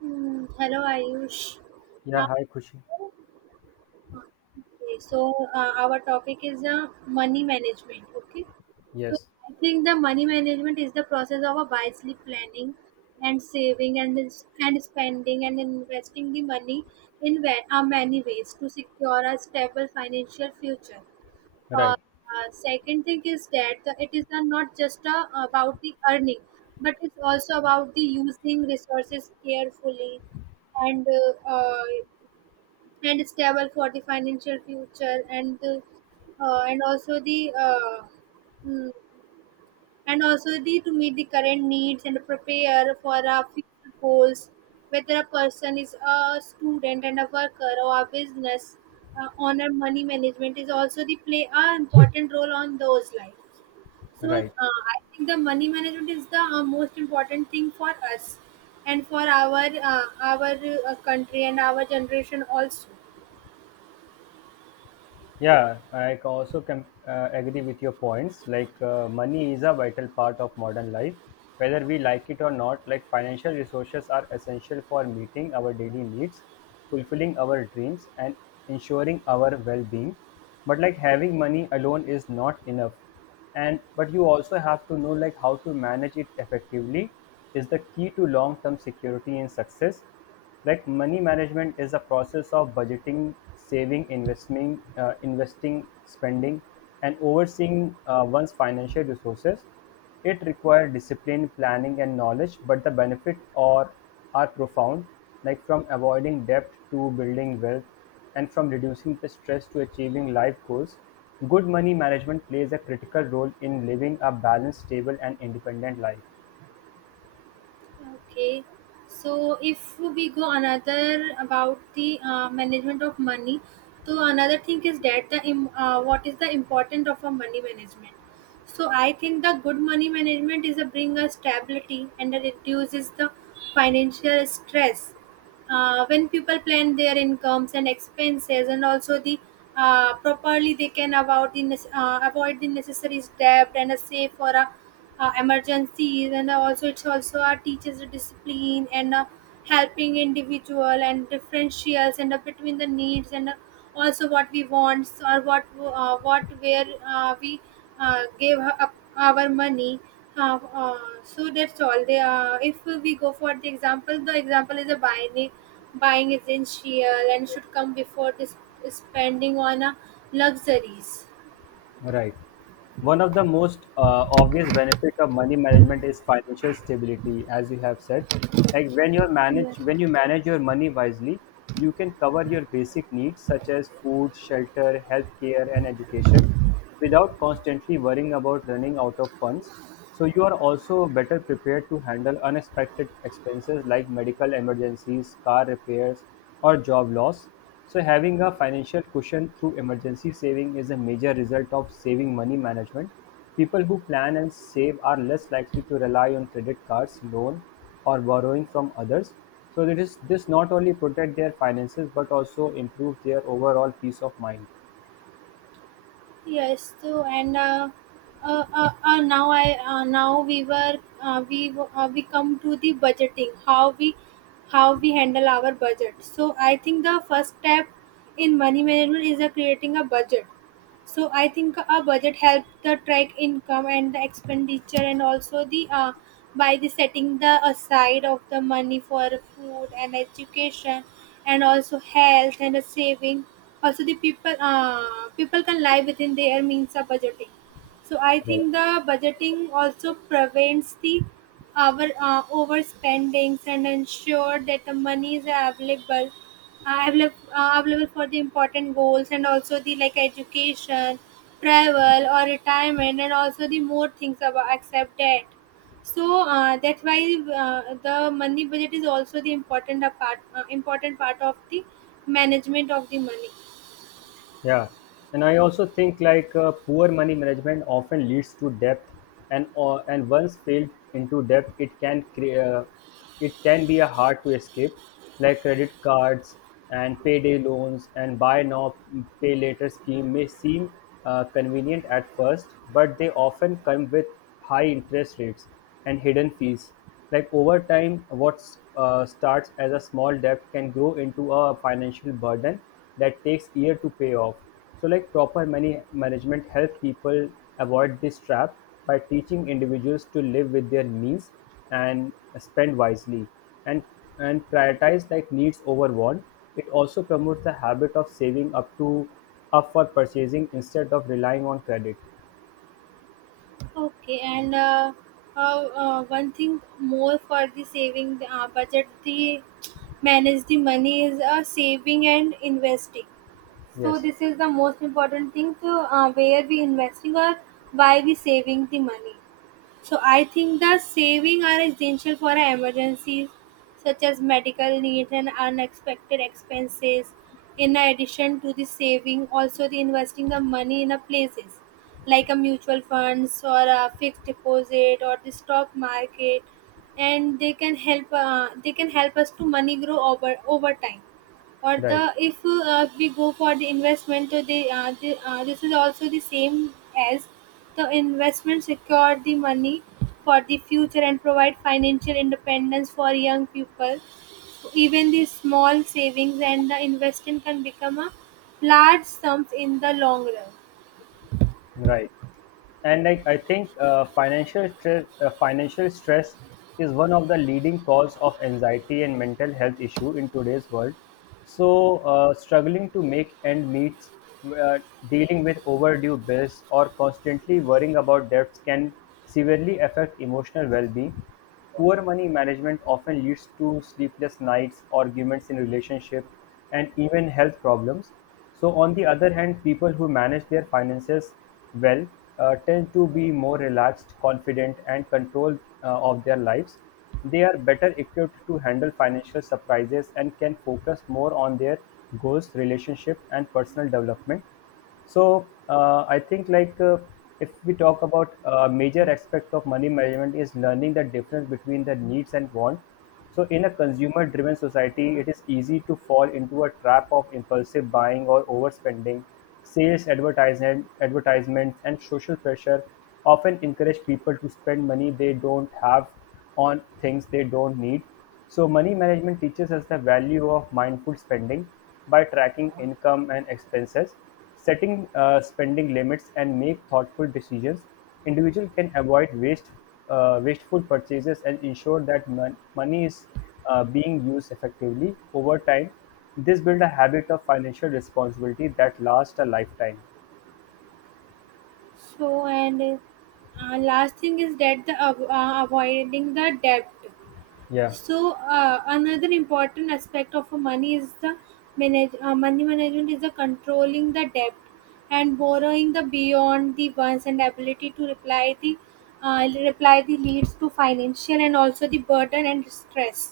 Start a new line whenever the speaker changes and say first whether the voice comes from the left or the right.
right: Hmm, hello, Ayush.
left: Yeah,
right: Now,
left: hi Khushi.
right: okay, so our topic is money management. Okay, so
left: Yes,
right: I think the money management is the process of a wisely planning and saving and and spending and investing the money in many ways to secure a stable financial future. uh,
left: right,
right: Second thing is that it is not just about the earning, but it's also about the using resources carefully and uh, uh, and stable for the financial future, and also the uh, mm, and also the to meet the current needs and prepare for our future goals, whether a person is a student and a worker or a business owner. Money management is also the play a important role on those lives. So
left: right.
right: I think the money management is the most important thing for us and for our country and our generation also.
left: Yeah, I ca- also can agree with your points. Money is a vital part of modern life, whether we like it or not. Like, financial resources are essential for meeting our daily needs, fulfilling our dreams, and ensuring our well-being. But like having money alone is not enough, and but you also have to know like how to manage it effectively is the key to long-term security and success. Like, money management is a process of budgeting, saving, investing, investing, spending, and overseeing one's financial resources. It requires discipline, planning, and knowledge, but the benefit are profound. Like, from avoiding debt to building wealth, and from reducing the stress to achieving life goals, good money management plays a critical role in living a balanced, stable, and independent life.
right: Okay, so if we go another about the management of money, so another thing is that what is the importance of a money management. So I think the good money management is a bring a stability and it reduces the financial stress. When people plan their incomes and expenses and also the properly, they can about the avoid the necessary debt and a save for a emergencies, and also it's also our teaches the discipline and helping individual and differentials and between the needs and also what we want or what where we gave up our money. uh, uh, so that's all they if we go for the example, the example is a buying essential and should come before this spending on luxuries.
left: Right. One of the most obvious benefit of money management is financial stability, as you have said. Like, when you
right: Yeah.
left: manage when you manage your money wisely, you can cover your basic needs such as food, shelter, healthcare, and education without constantly worrying about running out of funds. So you are also better prepared to handle unexpected expenses like medical emergencies, car repairs, or job loss. So having a financial cushion through emergency saving is a major result of saving money management. People who plan and save are less likely to rely on credit cards, loan, or borrowing from others. So it is this not only protect their finances but also improve their overall peace of mind.
right: Yes, too. And Now I now we were we w- we come to the budgeting, how we handle our budget. So I think the first step in money management is creating a budget. So I think a budget helps the track income and the expenditure, and also the by the setting the aside of the money for food and education and also health and a saving. Also the people can live within their means of budgeting. So I
left: Right.
right: think the budgeting also prevents the our overspendings and ensure that the money is available for the important goals, and also the like education, travel or retirement, and also the more things about except debt. So that's why the money budget is also the important part of the management of the money.
left: Yeah, and I also think like poor money management often leads to debt, and once failed into debt, it can be a hard to escape, like credit cards and payday loans and buy now pay later scheme may seem convenient at first, but they often come with high interest rates and hidden fees. Like, over time, what starts as a small debt can grow into a financial burden that takes year to pay off. So, like, proper money management help people avoid this trap by teaching individuals to live with their means and spend wisely, and and prioritize like needs over want. It also promotes the habit of saving up to up for purchasing instead of relying on credit.
right: Okay, and uh, one thing more for the saving budget, the manage the money is saving and investing. So
left: Yes,
right: this is the most important thing to where we investing or why we saving the money. So I think the saving are essential for emergencies such as medical needs and unexpected expenses. In addition to the saving, also the investing the money in a places like a mutual funds or a fixed deposit or the stock market, and they can help. They can help us to money grow over time, or the
left: right,
right: if we go for the investment, the this is also the same as the investment secure the money for the future and provide financial independence for young people. So even the small savings and the investment can become a large sums in the long run.
left: right. And I think financial stress is one of the leading cause of anxiety and mental health issue in today's world. So, struggling to make end meets, uh, dealing with overdue bills, or constantly worrying about debts can severely affect emotional well-being. Poor money management often leads to sleepless nights, arguments in relationship, and even health problems. So on the other hand, people who manage their finances well tend to be more relaxed, confident, and control of their lives. They are better equipped to handle financial surprises and can focus more on their goals, relationship, and personal development. So I think like If we talk about a major aspect of money management is learning the difference between the needs and want. So in a consumer-driven society, it is easy to fall into a trap of impulsive buying or overspending. Advertisements and social pressure often encourage people to spend money they don't have on things they don't need. So money management teaches us the value of mindful spending by tracking income and expenses, setting spending limits, and make thoughtful decisions. Individual can avoid wasteful purchases and ensure that money is being used effectively over time. This builds a habit of financial responsibility that lasts a lifetime.
right: So and last thing is that the avoiding the debt.
left: Yeah,
right: So another important aspect of a money is the manage money management is the controlling the debt and borrowing the beyond the ones and ability to reply the leads to financial and also the burden and stress.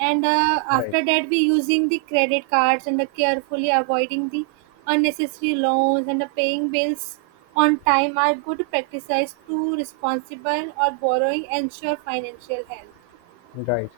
right: And
left: right,
right: after that, we using the credit cards and the carefully avoiding the unnecessary loans and the paying bills on time are good practices to responsible or borrowing ensure financial health.
left: right.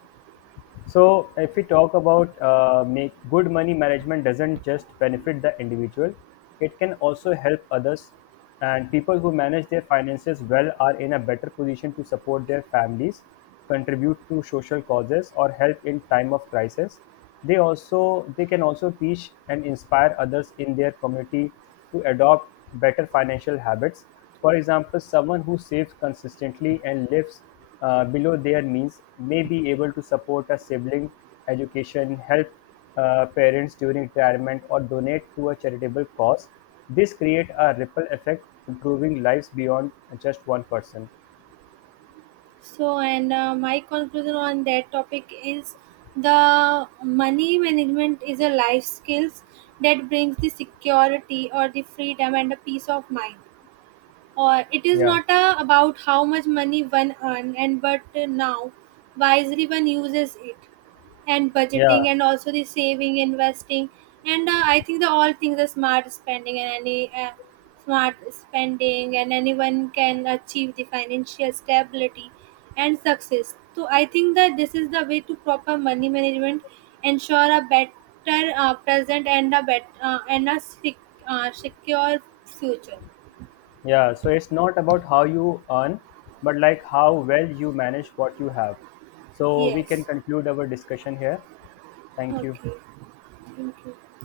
left: So, if we talk about make good money management doesn't just benefit the individual, it can also help others. And people who manage their finances well are in a better position to support their families, contribute to social causes, or help in time of crisis. They can also teach and inspire others in their community to adopt better financial habits. For example, someone who saves consistently and lives below their means may be able to support a sibling education, help parents during retirement, or donate to a charitable cause. This creates a ripple effect, improving lives beyond just one person.
right: So, and my conclusion on that topic is the money management is a life skills that brings the security or the freedom and the peace of mind, or it is
left: Yeah,
right: not about how much money one earn, and but now wisely one uses it, and
left: yeah,
right: budgeting and also the saving investing, and I think the all things are smart spending and any smart spending, and anyone can achieve the financial stability and success. So I think that this is the way to proper money management ensure a better present and a secure future.
left: yeah. So it's not about how you earn, but like how well you manage what you have. So we can
right: Yes.
left: conclude our discussion here. Thank you.
right: Okay, thank you.